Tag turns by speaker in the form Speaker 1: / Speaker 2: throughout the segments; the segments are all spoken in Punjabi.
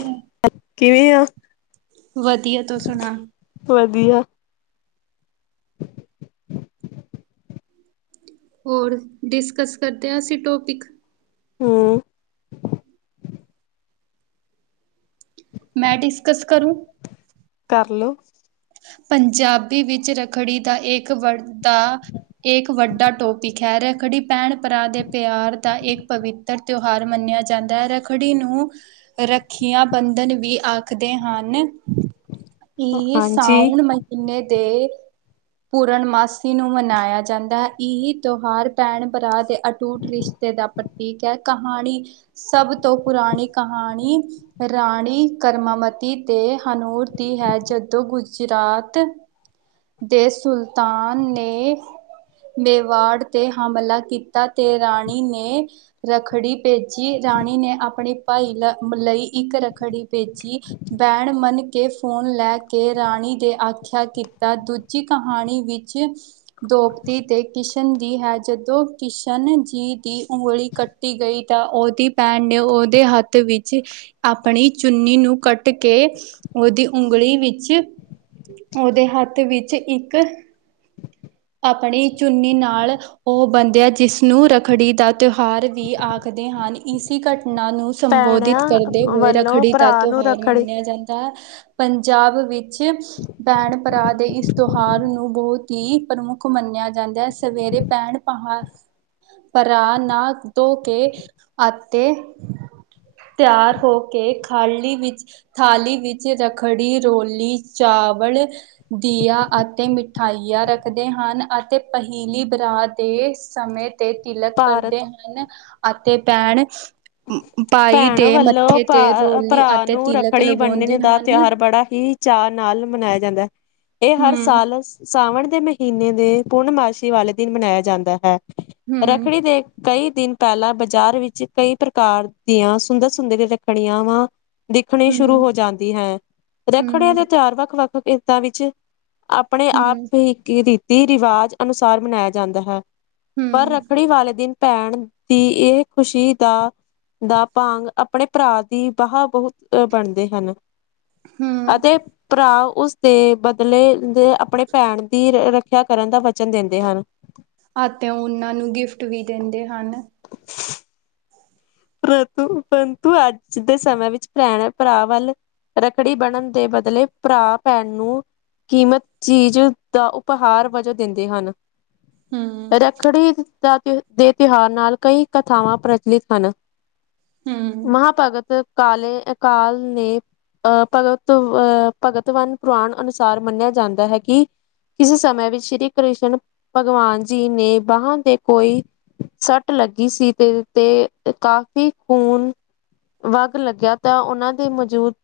Speaker 1: ਹ
Speaker 2: ਕਿਵੇਂ ਆ?
Speaker 1: [unintelligible] ਵਧੀਆ, ਤੂੰ ਸੁਣਾ।
Speaker 2: ਵਧੀਆ
Speaker 1: ਹੋਰ ਡਿਸਕਸ ਕਰਦੇ ਹਾਂ, ਅਸੀ ਟੋਪਿਕ।
Speaker 2: ਹਮ।
Speaker 1: ਮੈਂ ਡਿਸਕਸ ਕਰੂੰ।
Speaker 2: ਕਰਲੋ।
Speaker 1: ਪੰਜਾਬੀ ਵਿੱਚ ਰੱਖੜੀ ਦਾ ਇੱਕ ਵਰਦਾ, ਇੱਕ ਵੱਡਾ ਟੋਪਿਕ ਹੈ ਰੱਖੜੀ ਭੈਣ- ਭਰਾ ਦੇ ਪਿਆਰ ਦਾ ਇੱਕ ਪਵਿੱਤਰ ਤਿਉਹਾਰ ਮੰਨਿਆ ਜਾਂਦਾ ਹੈ, ਰੱਖੜੀ ਨੂੰ ਰੱਖੀਆਂ ਬੰਧਨ ਵੀ ਆਖਦੇ ਹਨ। [unintelligible]
Speaker 2: ਹਾਂਜੀ।
Speaker 1: ਸਾਊਣ ਮਹੀਨੇ ਦੇ ਪੂਰਨਮਾਸੀ ਨੂੰ ਮਨਾਇਆ ਜਾਂਦਾ ਹੈ, ਇਹ ਤਿਉਹਾਰ ਭੈਣ ਭਰਾ ਦੇ ਅਟੂਟ ਰਿਸ਼ਤੇ ਦਾ ਪ੍ਰਤੀਕ ਹੈ। ਕਹਾਣੀ, ਸਭ ਤੋਂ ਪੁਰਾਣੀ ਕਹਾਣੀ ਰਾਣੀ ਕਰਮਾਮਤੀ ਤੇ ਹਨੂਰ ਦੀ ਹੈ ਜਦੋਂ ਗੁਜ ਗੁਜਰਾਤ ਦੇ ਸੁਲਤਾਨ ਨੇ ਮੇਵਾੜ ਤੇ ਹਮਲਾ ਕੀਤਾ ਤੇ ਰਾਣੀ ਨੇ ਰੱਖੜੀ ਭੇਜੀ। ਰਾਣੀ ਨੇ ਆਪਣੀ ਭਾਈ ਮਲਾਈ ਇੱਕ ਰਖੜੀ ਭੇਜੀ ਬੈਣ ਮਨ ਕੇ ਫੋਨ ਲੈ ਕੇ ਰਾਣੀ ਦੇ ਆਖਿਆ ਦੂਜੀ ਕਹਾਣੀ ਵਿੱਚ ਦੋਪਤੀ ਤੇ ਕਿਸ਼ਨ ਦੀ ਹੈ, ਜਦੋਂ ਕਿਸ਼ਨ ਜੀ ਦੀ ਉਂਗਲੀ ਕੱਟੀ ਗਈ, ਤਾਂ ਉਹਦੀ ਭੈਣ ਨੇ ਉਹਦੇ ਹੱਥ ਵਿੱਚ ਆਪਣੀ ਚੁੰਨੀ ਨੂੰ ਕੱਟ ਕੇ ਉਹਦੀ ਉਂਗਲੀ ਵਿੱਚ ਉਹਦੇ ਹੱਥ ਵਿੱਚ ਇੱਕ ਆਪਣੀ ਚੁੰਨੀ ਨਾਲ ਉਹ ਬੰਦਿਆ, ਜਿਸਨੂੰ ਰੱਖੜੀ ਦਾ ਤਿਉਹਾਰ ਵੀ ਆਖਦੇ ਹਨ। ਇਸ ਘ ਨਾਂ ਨੂੰ ਸੰਬੋਧਿਤ
Speaker 2: ਭੈਣਾਂ
Speaker 1: ਕਰਦੇ ਹੋਏ
Speaker 2: ਵੱਲੋਂ
Speaker 1: ਰੱਖੜੀ ਦਾ
Speaker 2: ਭਰਾ ਨੂੰ
Speaker 1: ਤਿਉਹਾਰ
Speaker 2: ਰੱਖੜੀ
Speaker 1: ਮੰਨਿਆ ਜਾਂਦਾ ਹੈ। ਪੰਜਾਬ ਵਿੱਚ ਭੈਣ ਭਰਾ ਭਰਾ ਦੇ ਇਸ ਤਿਉਹਾਰ ਨੂੰ ਬਹੁਤ ਹੀ ਪ੍ਰਮੁੱਖ ਮੰਨਿਆ ਜਾਂਦਾ ਹੈ। ਸਵੇਰੇ ਭੈਣ-, ਭਰਾ ਨਾ ਧੋ ਕੇ, ਅਤੇ ਤਿਆਰ ਹੋ ਕੇ, ਥਾਲੀ ਵਿੱਚ ਰੱਖੜੀ, ਰੋਲੀ ਚਾਵਲ, ਦੀਆ ਅਤੇ ਮਿਠਾਈਆਂ ਰ ਰਦੇ ਹਨ। ਅਤੇ ਪਹਿਲੀ ਬਰਾਤ ਦੇ ਸਮੇਂ ਤੇ ਤਿਲਕ
Speaker 2: ਭਾਰਤ
Speaker 1: ਕਰਦੇ ਹਨ। ਅਤੇ ਭੈਣ ਭਾਈ
Speaker 2: ਭੈਣ
Speaker 1: ਦੇ
Speaker 2: ਵੱਲੋਂ
Speaker 1: ਮੱਥੇ ਤੇ
Speaker 2: ਭਾ,
Speaker 1: ਰੋਲੀ
Speaker 2: ਭਰਾ
Speaker 1: ਅਤੇ
Speaker 2: ਨੂੰ
Speaker 1: ਤਿਲਕ
Speaker 2: ਰੱਖੜੀ
Speaker 1: ਲਗਾਉਂਦੀ
Speaker 2: ਬੰਨਣ ਦਾ
Speaker 1: ਹਨ
Speaker 2: ਤਿਓਹਾਰ ਬੜਾ ਹੀ ਚਾ ਨਾਲ ਮਨਾਏਆ ਜਾਂਦਾ ਏ ਹਰ
Speaker 1: ਹੂੰ,
Speaker 2: ਸਾਲਸ ਸਾਵਣ ਦੇ ਮਹੀਨੇ ਦੇ ਪੂਰਨਮਾਸ਼ੀ ਵਾਲੇ ਦਿਨ ਮਨਾਏਆ ਜਾਂਦਾ ਹੈ।
Speaker 1: ਹੂੰ,
Speaker 2: ਰੱਖੜੀ ਦੇ ਕਈ ਦਿਨ ਪਹਿਲਾਂ ਬਾਜ਼ਾਰ ਵਿੱਚ ਕਈ ਕਾਰ ਦੀਆਂ ਸੁੰਦਰ ਸ [unintelligible] ਵਾਂ ਦਿਖਣੀ
Speaker 1: ਹੂੰ,
Speaker 2: ਸ਼ੁਰੂ ਹੋ ਜਾਂਦੀ ਹੈ, ਰੱਖੜੇਆਂ
Speaker 1: ਹੂੰ,
Speaker 2: ਦੇ ਤੇਓਾਰ ਵੱਖ- ਵੱਖ [unintelligible] ਦਾਂ ਵਿੱਚ ਆਪਣੇ ਆਪ
Speaker 1: ਹੂੰ,
Speaker 2: [unintelligible] ਤੀ ਰਿਵਾਜ਼ ਅਨੁਸਾਰ ਮਨਾਇਆ ਜਾਂਦਾ ਹੈ। ਪਰ
Speaker 1: ਹੂੰ,
Speaker 2: ਰੱਖੜੀ ਵਾਲੇ ਦਿਨ ਭੈਣ ਦੀ, ਇਹ ਖ਼ੁਸ਼ੀ ਦਾ ਦਾ ਭਾਂਗ, ਆਪਣੇ ਭਰਾ ਦੀ ਬਹਾ ਬਹੁਤ ਬਣਦੇ ਹਨ।
Speaker 1: ਹੂੰ
Speaker 2: ਅਤੇ ਭਰਾ। ਉਸਦੇ ਬਦਲੇ, ਆਪਣੇ ਭੈਣ ਦੀ ਰੱਖਿਆ ਕਰਨ ਦਾ ਵਚਨ ਦਿੰਦੇ ਹਨ।
Speaker 1: ਅਤੇ ਉਹਨਾਂ ਨੂੰ ਗਿਫਟ ਵੀ ਦਿੰਦੇ ਹਨ।
Speaker 2: [unintelligible] [unintelligible] ਅੱਜ ਦੇ ਸਮੇਂ ਵਿੱਚ ਭੈਣ ਭਰਾ ਵੱਲ ਰੱਖੜੀ ਬਣਨ ਦੇ ਬਦਲੇ, ਭਰਾ ਭੈਣ ਨੂੰ ਕੀਮਤ ਚੀਜ਼ ਦਾ ਉਪਹਾਰ ਵਜੋਂ ਦਿੰਦੇ ਹਨ।
Speaker 1: ਹੂੰ,
Speaker 2: ਰੱਖੜੀ ਦੇ ਤਿਉਹਾਰ ਨਾਲ, ਕਈ ਕਥਾਵਾਂ ਪ੍ਰਚਲਿਤ ਹਨ।
Speaker 1: ਹੂੰ,
Speaker 2: ਮਹਾਭਗਤ ਕਾਲੇ ਅਕਾਲ ਨੇ, ਅ ਭਗਤ ਅਹ ਭਗਤਵਾਨ ਪੁਰਾਣ ਅਨੁਸਾਰ ਮੰਨਿਆ ਜਾਂਦਾ ਹੈ ਕਿ ਕਿਸੇ ਸਮੇ ਵਿੱਚ ਸ਼੍ਰੀ ਕ੍ਰਿਸ਼ਨ ਭਗਵਾਨ ਜੀ ਨੇ ਬਾਹ ਦੇ ਕੋਈ ਸੱਟ ਲੱਗੀ ਸੀ ਤੇ ਕਾਫ਼ੀ ਖੂਨ ਵਗ ਲੱਗਿਆ ਤਾਂ ਉਹਨਾਂ ਦੇ ਮੌਜੂਦ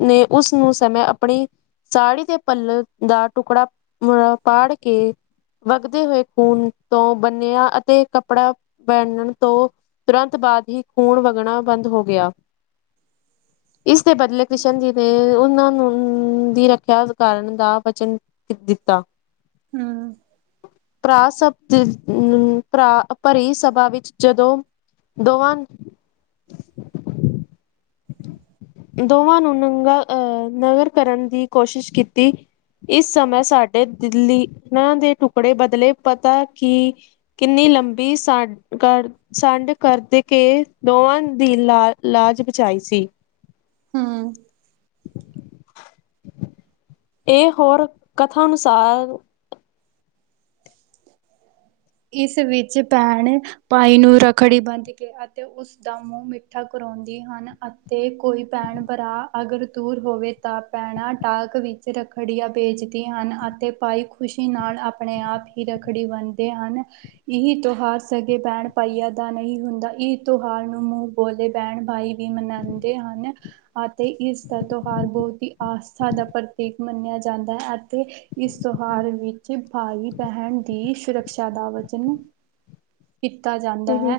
Speaker 2: ਨੇ, ਉਸਨੂੰ ਸਮੇਂ ਆਪਣੀ ਸਾੜੀ ਦੇ ਪਲ ਦਾ ਟੁਕੜਾ ਪਾੜ ਕੇ, ਵਗਦੇ ਹੋਏ ਖੂਨ ਤੋਂ ਬੰਨਿਆ ਅਤੇ ਕੱਪੜਾ ਪਹਿਨਣ ਤੋਂ ਤੁਰੰਤ ਬਾਅਦ ਹੀ ਖੂਨ ਵਗਣਾ ਬੰਦ ਹੋ ਗਿਆ। ਇਸ ਦੇ ਬਦਲੇ ਕ੍ਰਿਸ਼ਨ ਜੀ ਨੇ ਉਹਨਾਂ ਨੂੰ ਦੀ ਰੱਖਿਆ ਕਰਨ ਦਾ ਵਚਨ ਦਿੱਤਾ।
Speaker 1: ਹਮ
Speaker 2: ਭਰਾ ਸਭ ਅ ਭਰਾ, ਭਰੀ ਸਭਾ ਵਿੱਚ ਜਦੋਂ ਦੋਵਾਂ, ਦੋਵਾਂ ਨੂੰ ਨੰਗਾ, ਅਹ ਨਗਰ ਕਰਨ ਦੀ ਕੋਸ਼ਿਸ਼ ਕੀਤੀ। ਇਸ ਸਮੇਂ ਸਾਡੇ ਦਿੱਲੀ ਨਾਂ ਦੇ ਟੁਕੜੇ ਬਦਲੇ ਪਤਾ ਕਿ ਕਿੰਨੀ ਲੰਬੀ ਸਾ ਸੰਡ ਕਰਦ ਕੇ ਦੋਵਾਂ ਦੀ ਲਾ ਲਾਜ ਬਚਾਈ ਸੀ।
Speaker 1: ਹਾਂ
Speaker 2: ਇਹ ਹੋਰ ਕਥਾ ਅਨੁਸਾਰ
Speaker 1: ਇਸ ਵਿੱਚ ਭੈਣ ਭਾਈ ਨੂੰ ਰੱਖੜੀ ਬੰਧ ਕੇ ਅਤੇ ਉਸਦਾ ਮੂੰਹ ਮਿੱਠਾ ਕਰਵਾਉਂਦੀ ਹਨ। ਅਤੇ ਕੋਈ ਭੈਣ ਭਰਾ ਅਗਰ ਦੂਰ ਹੋਵੇ ਤਾਂ ਭੈਣਾਂ ਟਾਕ ਵਿੱਚ ਰੱਖੜੀਆਂ ਵੇਚਦੀ ਹਨ ਅਤੇ ਭਾਈ ਖੁਸ਼ੀ ਨਾਲ ਆਪਣੇ ਆਪ ਹੀ ਰੱਖੜੀ ਬੰਨਦੇ ਇਹ ਤਿਉਹਾਰ ਸੇ ਬੈਣ ਭਾਈਆਂ ਦਾ ਨਹੀਂ ਹੁੰਦਾ ਇਹ ਤਿਉਹਾਰ ਨੂੰ ਮੂੰਹ ਬੋਲੇ ਬੈਣ ਭਾਈ ਵੀ ਮਨਾਉਦੇ ਹਨ ਅਤੇ ਇਸ ਦਾ ਤਿਉਹਾਰ ਬਹੁਤ ਹੀ ਆਸਥਾ ਦਾ ਪ੍ਰਤੀਕ ਮੰਨਿਆ ਜਾਂਦਾ ਹੈ ਅਤੇ ਇਸ ਤਿਉਹਾਰ ਵਿੱਚ ਭਾਈ ਬਹਿਣ ਦੀ ਸੁਰ ਚਾਦਾ ਵਚਨ ਕੀਤਾ ਜਾਂਦਾ
Speaker 2: ਹੂੰ
Speaker 1: ਹੈ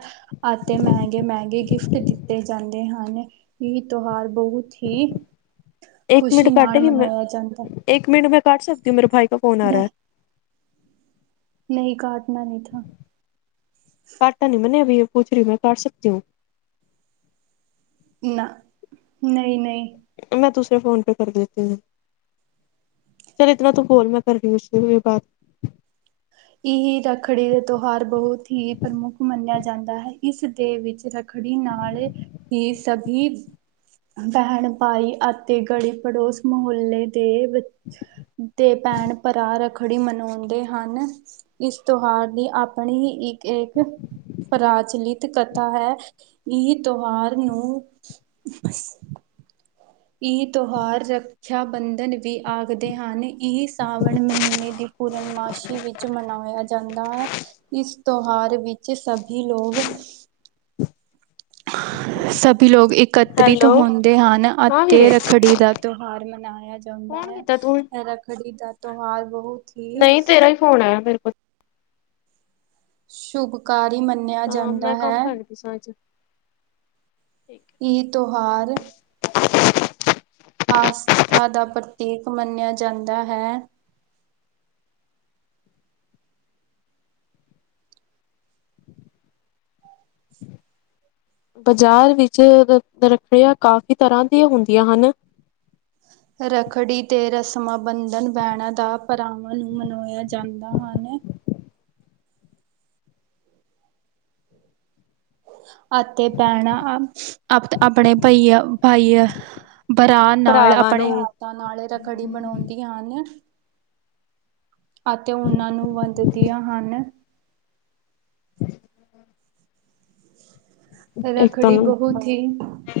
Speaker 1: ਅਤੇ ਮਹਿੰਗੇ ਮਹਿੰਗੇ ਗਿਫਟ ਦਿੱਤੇ ਜਾਂਦੇ ਹਨ। ਹਨ। ਇ ਤਿਉਹਾਰ ਬਹੁਤ ਹੀ
Speaker 2: ਇੱਕ ਮਿੰਟ
Speaker 1: ਖੁਸ਼ੀ ਨਾਲ ਮਨਾਇਆ ਜਾਂਦਾ
Speaker 2: [unintelligible] ਸਕਦੇ ਹੋ ਮੇਰੇ ਭਾਈ ਫੋਨ ਆ
Speaker 1: ਨਹੀਂ ਨਹੀਂ ਘਾਟ [inaudible]
Speaker 2: ਪੁੱਛ ਰਹੀ ਮੈਂ ਕਰ ਸਕਦੀ ਹ
Speaker 1: ਨਾ ਨਹੀਂ ਨਹੀਂ
Speaker 2: ਫੋਨ ਪੇ ਕਰਦੇ ਤੇ ਪਚੱਲ ਇਤਨਾ ਤੂੰ ਬੋਲ ਮੈਂ ਕਰ ਬਾਤ
Speaker 1: ਇਹ ਰੱਖੜੀ ਦਾ ਤਿਉਹਾਰ ਬਹੁਤ ਹੀ ਪ੍ਰਮੁੱਖ ਮੰਨਿਆ ਜਾਂਦਾ ਹੈ ਇਸ ਦੇ ਵਿੱਚ ਰੱਖੜੀ ਨਾਲ ਹੀ ਸਭੀ ਬਹਿਣ ਭਾਈ ਅਤੇ ਗੜੀ ਪੜੋਸ ਮੁਹੱਲੇ ਦੇ ਤੇ ਭੈਣ ਭਰਾ ਰੱਖ ਖੜੀ ਮਨਾਉਂਦੇ ਹਨ ਇਸ ਤਿਉਹਾਰ ਦੀ ਆਪਣੀ ਹੀ ਇੱਕ ਇੱਕ ਪ੍ਰਚਲਿਤ ਕਥਾ ਹੈ ਇਹ ਤਿਉਹਾਰ ਨੂੰ ਇਹ ਤਿਉਹਾਰ ਰੱਖਿਆ ਬੰਧਨ ਵੀ ਆਖਦੇ ਹਨ ਇਹ ਸਾਵਣ ਮਹੀਨੇ ਦੀ ਪੂਰਨਮਾਸ਼ੀ ਵਿੱਚ ਮਨਾਇਆ ਜਾਂਦਾ ਹੈ ਇਸ ਤਿਉਹਾਰ ਵਿੱਚ ਸਭੀ ਲੋਕ ਸਭ ਲੋਕ ਇਸ ਇਕਤਰਿਤ ਹੁੰਦੇ ਹਨ ਅਤੇ ਰੱਖੜੀ ਦਾ ਤਿਉਹਾਰ ਮਨਾਇਆ ਜਾਂਦਾ ਹੈ ਰੱਖੜੀ ਦਾ ਤਿਉਹਾਰ ਬਹੁਤ ਹੀ
Speaker 2: ਨਹੀਂ ਤੇਰਾ ਹੀ ਫੋਨ ਆਇਆ ਮੇਰੇ ਕੋਲ
Speaker 1: ਸ਼ੁਭਕਾਰ ਮੰਨਿਆ
Speaker 2: ਹਾਂ
Speaker 1: ਜਾਂਦਾ
Speaker 2: ਮੈਂ ਕੰਮ
Speaker 1: ਹੈ
Speaker 2: ਕਰ ਰਹੀ ਸਾਂ ਅੱਜ
Speaker 1: ਇਹ ਤਿਉਹਾਰ ਆਸਥਾ ਦਾ ਪ੍ਰਤੀਕ ਮੰਨਿਆ ਜਾਂਦਾ ਹੈ
Speaker 2: ਬਾਜ਼ਾਰ ਵਿੱਚ ਰੱਖੜੀਆ ਕਾਫ਼ੀ ਤਰ੍ਹਾਂ ਦੀਆਂ ਹੁੰਦੀਆਂ ਹਨ
Speaker 1: ਰੱਖੜੀ ਤੇ ਰਸਮਾਂ ਬੰਧਨ ਬੈਣਾਂ ਦਾ ਭਰਾਵਾਂ ਨੂੰ ਮਨਾਇਆ ਜਾਂਦਾ ਹਨ ਹ ਅਤੇ ਭੈਣਾਂ ਅ ਆਪਣੇ ਭਾਈ ਭਾਈ ਬਰਾ ਨਾਲ
Speaker 2: ਭਰਾਵਾਂ
Speaker 1: ਆਪਣੇ
Speaker 2: ਨੂੰ
Speaker 1: ਹੱਥਾਂ ਨਾਲ ਰੱਖੜੀ ਬਣਾਉਂਦੀਆਂ ਹਨ ਅਤੇ ਉਹਨਾਂ ਨੂੰ ਵੱਧ ਦੀਆਂ ਹਨ
Speaker 2: [inaudible] ਇੱਕਤ
Speaker 1: ਰੱਖੜੀ ਬਹੁਤ ਹੀ
Speaker 2: ਨਾ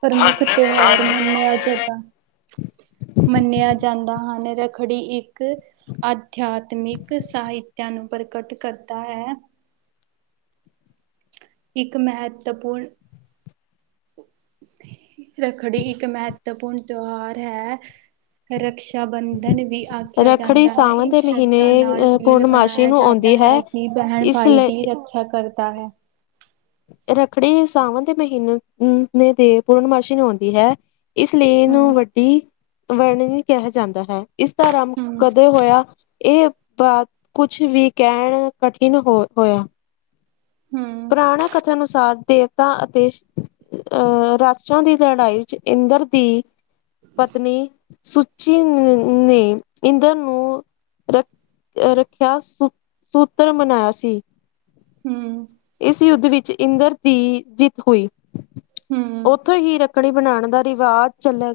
Speaker 1: ਪ੍ਰਮੁੱਖ ਤਿਉਹਾਰ ਮੰਨਿਆ ਜਾਂਦਾ ਮੰਨਿਆ ਜਾਂਦਾ ਹਨ ਰੱਖੜੀ ਇੱਕ ਅਧਿਆਤਮਿਕ ਸਾਹਿਤਿਆ ਨੂੰ ਪ੍ਰਗਟ ਕਰਦਾ ਹੈ ਇੱਕ ਮਹੱਤਵਪੂਰਨ ਰੱਖੜੀ ਇੱਕ ਮਹੱਤਵਪੂਰਨ ਤਿਉਹਾਰ ਹੈ ਰਾ ਬੰਧਨ ਵੀ ਆਖਿਆ
Speaker 2: ਰੱਖੜੀ
Speaker 1: ਜਾਂਦਾ ਹੈ
Speaker 2: ਸਾਵਣ ਦੇ
Speaker 1: ਇਸ
Speaker 2: ਮਹੀਨੇ
Speaker 1: ਸ਼ਬਦਾਂ ਨਾਲ
Speaker 2: ਅ
Speaker 1: ਮੇਲ
Speaker 2: ਪੂਰਨਮਾਸ਼ੀ
Speaker 1: ਬਣਾਇਆ
Speaker 2: ਨੂੰ
Speaker 1: ਜਾਂਦਾ
Speaker 2: ਆਉਂਦੀ
Speaker 1: ਹੈ ਕਿ ਬਹਿਣ
Speaker 2: ਇਸ
Speaker 1: ਭਾਈ ਦੀ
Speaker 2: ਲਈ
Speaker 1: ਰੱਖਿਆ ਕਰ ਹੈ
Speaker 2: ਰੱਖੜੀ ਸਾਵਣ ਦੇ ਮਹੀਨੇ ਦੇ ਪੂਰਨਮਾਸ਼ੀ ਨੂੰ ਆਉਂਦੀ ਹੈ ਇਸ ਲਈ ਇਹਨੂੰ
Speaker 1: ਹਮ
Speaker 2: ਵੱਡੀ ਵਰਣਨੀ ਕਿਹਾ ਜਾਂਦਾ ਹੈ ਇਸਦਾ ਆਰੰਭ
Speaker 1: ਹਮ
Speaker 2: ਕਦੇ ਹੋਇਆ ਇਹ ਬਾ ਕੁਛ ਵੀ ਕਹਿਣ ਕਠਿਨ ਹੋ ਹੋਇਆ
Speaker 1: ਹਮ
Speaker 2: ਪੁਰਾਣ ਕਥਾ ਅਨੁਸਾਰ ਦੇਵਤਾ ਅਤੇ ਅਹ ਰਾਜ ਾਂ ਦੀ ਲੜਾਈ ਵਿੱਚ ਇੰਦਰ ਦੀ ਪਤਨੀ ਸੁਚੀ ਨੇ ਇੰਦਰ ਨੂੰ ਰੱਖ ਰੱਖਿਆ ਸੂ ਸੂਤਰ ਬਨਾਇਆ ਸੀ
Speaker 1: ਹਮ
Speaker 2: ਇਸ ਯੁੱਧ ਵਿੱਚ ਇੰਦਰ ਦੀ ਜਿੱਤ ਹੋਈ
Speaker 1: ਹਮ
Speaker 2: ਉੱਥੋਂ ਹੀ ਰੱਖ ੱਕੜੀ ਬਣਾਉਣ ਦਾ ਰਿਵਾਜ਼ ਚੱਲਿਆ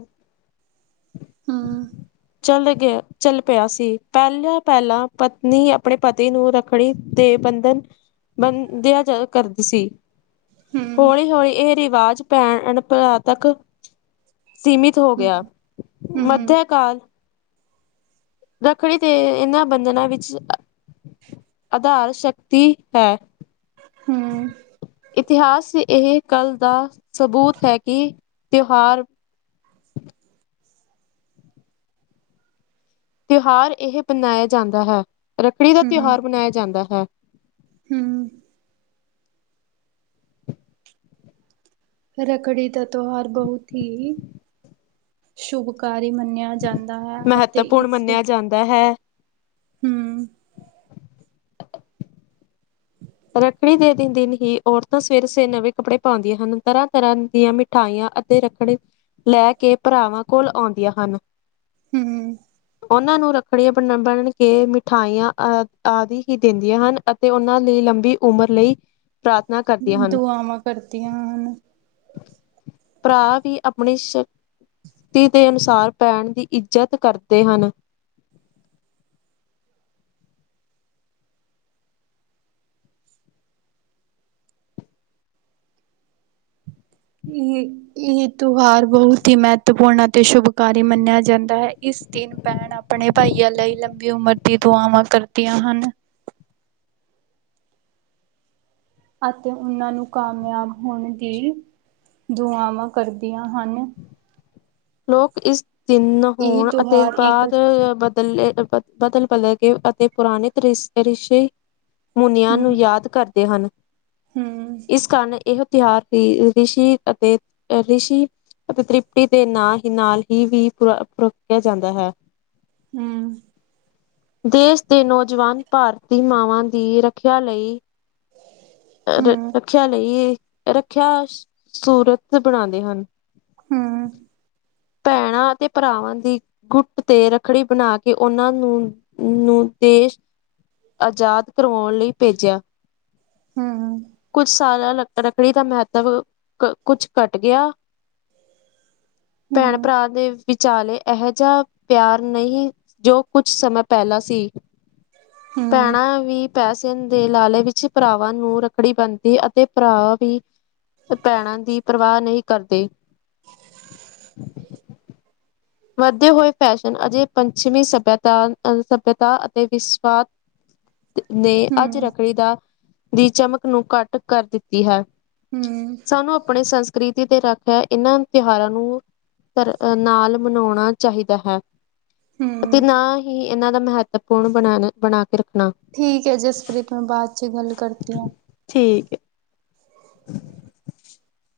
Speaker 1: ਹਾਂ
Speaker 2: ਚੱਲ ਗਿਆ ਚੱਲ ਪਿਆ ਸੀ, ਪਹਿਲਾਂ ਪਹਿਲਾਂ ਪਤਨੀ ਆਪਣੇ ਪਤੀ ਨੂੰ ਰੱਖੜੀ ਦੇ ਬੰਧਨ ਬੰ ਦਿਆ ਜਾ ਕਰਦੀ ਸੀ
Speaker 1: ਹਮ
Speaker 2: ਹੋੌਲੀ ਹੌਲੀ ਇਹ ਆਵਾਜ਼ ਪੈਣ ਪਰਾ ਤੱਕ ਸੀਮਿਤ ਹੋ
Speaker 1: ਹਮ
Speaker 2: ਗਿਆ,
Speaker 1: ਹਮ
Speaker 2: ਮੱਧਿਆ ਕਾਲ ਰੱਖੜੀ ਤੇ ਇਹਨਾਂ ਬੰਧਨਾਂ ਵਿੱਚ ਆਧਾਰ ਸ਼ਕਤੀ ਹੈ
Speaker 1: ਹਮ
Speaker 2: ਇਤਿਹਾਸ ਇਹ ਕੱਲ ਦਾ ਸਬੂਤ ਹੈ ਕਿ ਤਿਉਹਾਰ ਤਿਉਹਾਰ ਇਹ ਮਨਾਇਆ ਜਾਂਦਾ ਹੈ ਰੱਖੜੀ ਦਾ
Speaker 1: ਹਮ ਹਮ
Speaker 2: ਤਿਉਹਾਰ ਮਨਾਇਆ ਜਾਂਦਾ ਹਾਂ
Speaker 1: ਹਮ ਫ ਰੱਖੜੀ ਤ ਤਿਉਹਾਰ ਬਹੁਤ ਹੀ ਸ਼ੁਭਕਾਰ ਮੰਨਿਆ ਜਾਂਦਾ ਹੈ ਅਤੇ
Speaker 2: ਮਹੱਤਵਪੂਰਨ
Speaker 1: ਇਸ
Speaker 2: ਮੰਨਿਆ ਜਾਂਦਾ ਹੈ।
Speaker 1: ਹਮ
Speaker 2: ਰੱਖੜੀ ਦੇ ਦਿ ਦਿਨ ਹੀ ਔਰਤਾਂ ਸਵੇਰ ਸਵੇ ਨਵੇਂ ਕੱਪੜੇ ਪਾਉਂਦੀਆਂ ਹਨ ਤਰ੍ਹਾਂ ਤਰ੍ਹਾਂ ਦੀਆਂ ਮਿਠਾਈਆਂ ਅਤੇ ਰੱਖੜੀ ਲੈ ਕੇ ਭਰਾਵਾਂ ਕੋਲ ਆਉਂਦੀਆਂ ਹਨ
Speaker 1: ਹਮ
Speaker 2: ਉਹਨਾਂ ਨੂੰ ਰੱਖੜੀਆਂ ਬਣ ਬਣ ਕੇ ਮਿਠਾਈਆਂ ਆ ਆਦਿ ਹੀ ਦਿੰਦੀਆਂ ਹਨ ਅਤੇ ਉਹਨਾਂ ਲਈ ਲੰ ਵੀ ਉਮਰ ਲਈ ਪ੍ਰਾਰਥਨਾ ਕਰਦੀਆਂ ਹਨ।
Speaker 1: ਦੁਆਵਾਂ ਕਰਦੀਆਂ ਹਨਣ
Speaker 2: ਭਰਾ ਵੀ ਆਪਣੀ ਸ਼ਕਤੀ ਦੇ ਅਨੁਸਾਰ ਪੈਣ ਦੀ ਇੱਜ਼ਤ ਕਰਦੇ ਹਨ
Speaker 1: ਇਹ ਇਹ ਤਿਉਹਾਰ ਬਹੁਤ ਹੀ ਮਹੱਤਵਪੂਰਨ ਅਤੇ ਸ਼ੁਭਕਾਰੀ ਮੰਨਿਆ ਜਾਂਦਾ ਹੈ ਇਸ ਦਿਨ ਭੈਣ ਆਪਣੇ ਭਾਈਆਂ ਲਈ ਲੰਬੀ ਉਮਰ ਦੀ ਦੁਆਵਾਂ ਕਰਦੀਆਂ ਹਨ ਅਤੇ ਉਹਨਾਂ ਨੂੰ ਕਾਮਯਾਬ ਹੋਣ ਦੀ ਦੁਆਵਾਂ ਕਰਦੀਆਂ ਹਨ
Speaker 2: ਲੋਕ ਇਸ ਤਿੰਨ
Speaker 1: ਇਹ
Speaker 2: ਹੋਣ ਅਤੇ
Speaker 1: ਤਿਉਹਾਰ ਇੱਕ
Speaker 2: ਬਾਅਦ ਬਦ, ਬਦਲ ਬਲ ਗ ਅਤੇ ਪੁਰਾਣੇ ਰਿਸ਼ੇ [unintelligible] ਮੁਨਿਆਂ ਨੂੰ
Speaker 1: ਹੂੰ
Speaker 2: ਯਾਦ ਕਰਦੇ ਹਨ
Speaker 1: ਹੂੰ
Speaker 2: ਇਸ ਕਾਰਨ ਇਹ ਤਿਉਹਾਰ ਰਿਸ਼ੀ ਅਤੇ ਰਿਸ਼ੀ ਅਤੇ ਤ੍ਰਿਪੀ ਦੇ ਨਾਲ ਨਾਲ ਹੀ ਵੀ ਪ ਪਕਿਆ ਜਾਂਦਾ ਹੈ।
Speaker 1: ਹਮ
Speaker 2: ਦੇਸ ਦੇ ਨੌਜਵਾਨ, ਭਾਰਤੀ ਮਾਵਾਂ ਦੀ ਰੱਖਿਆ ਲਈ ਰ
Speaker 1: ਹੂੰ
Speaker 2: ਰੱਖਿਆ ਲਈ ਰੱਖਿਆ ਸੂਰਤ ਬਣਾਉਂਦੇ ਹਨ।
Speaker 1: ਹਮ
Speaker 2: ਭੈਣਾਂ ਅਤੇ ਭਰਾਵਾਂ ਦੀ ਗੁੱਟ ਤੇ ਰੱਖੜੀ ਬਣਾ ਕੇ, ਉਹਨਾਂ ਨੂੰ ਨੂੰ ਦੇਸ਼ ਆਜ਼ਾਦ ਕਰਵਾਉਣ ਲਈ ਭੇਜਿਆ।
Speaker 1: ਹੂੰ
Speaker 2: ਕੁਛ ਸਾਲਾ ਰੱਖੜੀ ਦਾ ਮਹੱਤਵ, ਕੁਛ ਘੱਟ ਗਿਆ।
Speaker 1: ਹੂੰ
Speaker 2: ਭੈਣ
Speaker 1: ਹੂੰ
Speaker 2: ਭਰਾ ਦੇ ਵਿਚਾਲੇ ਇਹੋ ਜਿਹਾ ਪਿਆਰ ਨਹੀਂ, ਜੋ ਕੁਝ ਸਮਾਂ ਪਹਿਲਾਂ ਸੀ। ਭੈਣਾ ਵੀ ਪੈਸੇ ਦੇ ਲਾਲੇ ਵਿੱਚ ਭਰਾਵਾਂ ਨੂੰ ਰੱਖੜੀ ਬਣਦੀ ਅਤੇ ਭਰਾ ਵੀ ਭੈਣਾਂ ਦੀ ਪਰਵਾਹ ਨਹੀਂ ਕਰਦੇ। ਵੱਧਦੇੇ ਹੋਏ ਫੈਸ਼ਨ ਅਜੇ ਪੰਛਮੀ ਸੱਭਅਤਾ ਅਹ ਸੱਭਿਤਾ ਅਤੇ ਵਿਸ਼ਵਾ ਨੇ ਅੱਜ
Speaker 1: ਹੂੰ
Speaker 2: ਰੱਖੜੀ ਦਾ ਦੀ ਚਮਕ ਨੂੰ ਘੱਟ ਕਰ ਦਿੱਤੀ ਹੈ।
Speaker 1: ਹੂੰ
Speaker 2: ਸਾਨੂੰ ਆਪਣੇ ਸੰਸਕ੍ਰਿਤੀ ਤੇ ਰੱਖਿਆ। ਇਹਨਾਂ ਤਿਉਹਾਰਾਂ ਨੂੰ ਤ ਨਾਲ ਮਨਾਉਣਾ ਚਾਹੀਦਾ ਹੈ। ਅਤੇ
Speaker 1: ਹੂੰ
Speaker 2: ਨਾ ਹੀ ਇਹਨਾਂ ਦਾ ਮਹੱਤਵਪੂਰਨ ਬਣਾਣਾ ਬਣਾ ਕੇ ਰੱਖਣਾ।
Speaker 1: ਠੀਕ ਹੈ ਜਸਪ੍ਰੀਤ, ਮੈਂ ਬਾਅਦ ਚ ਗੱਲ ਕਰਤੀ ਹਾਂ।
Speaker 2: ਠੀਕ ਹੈ। [unintelligible]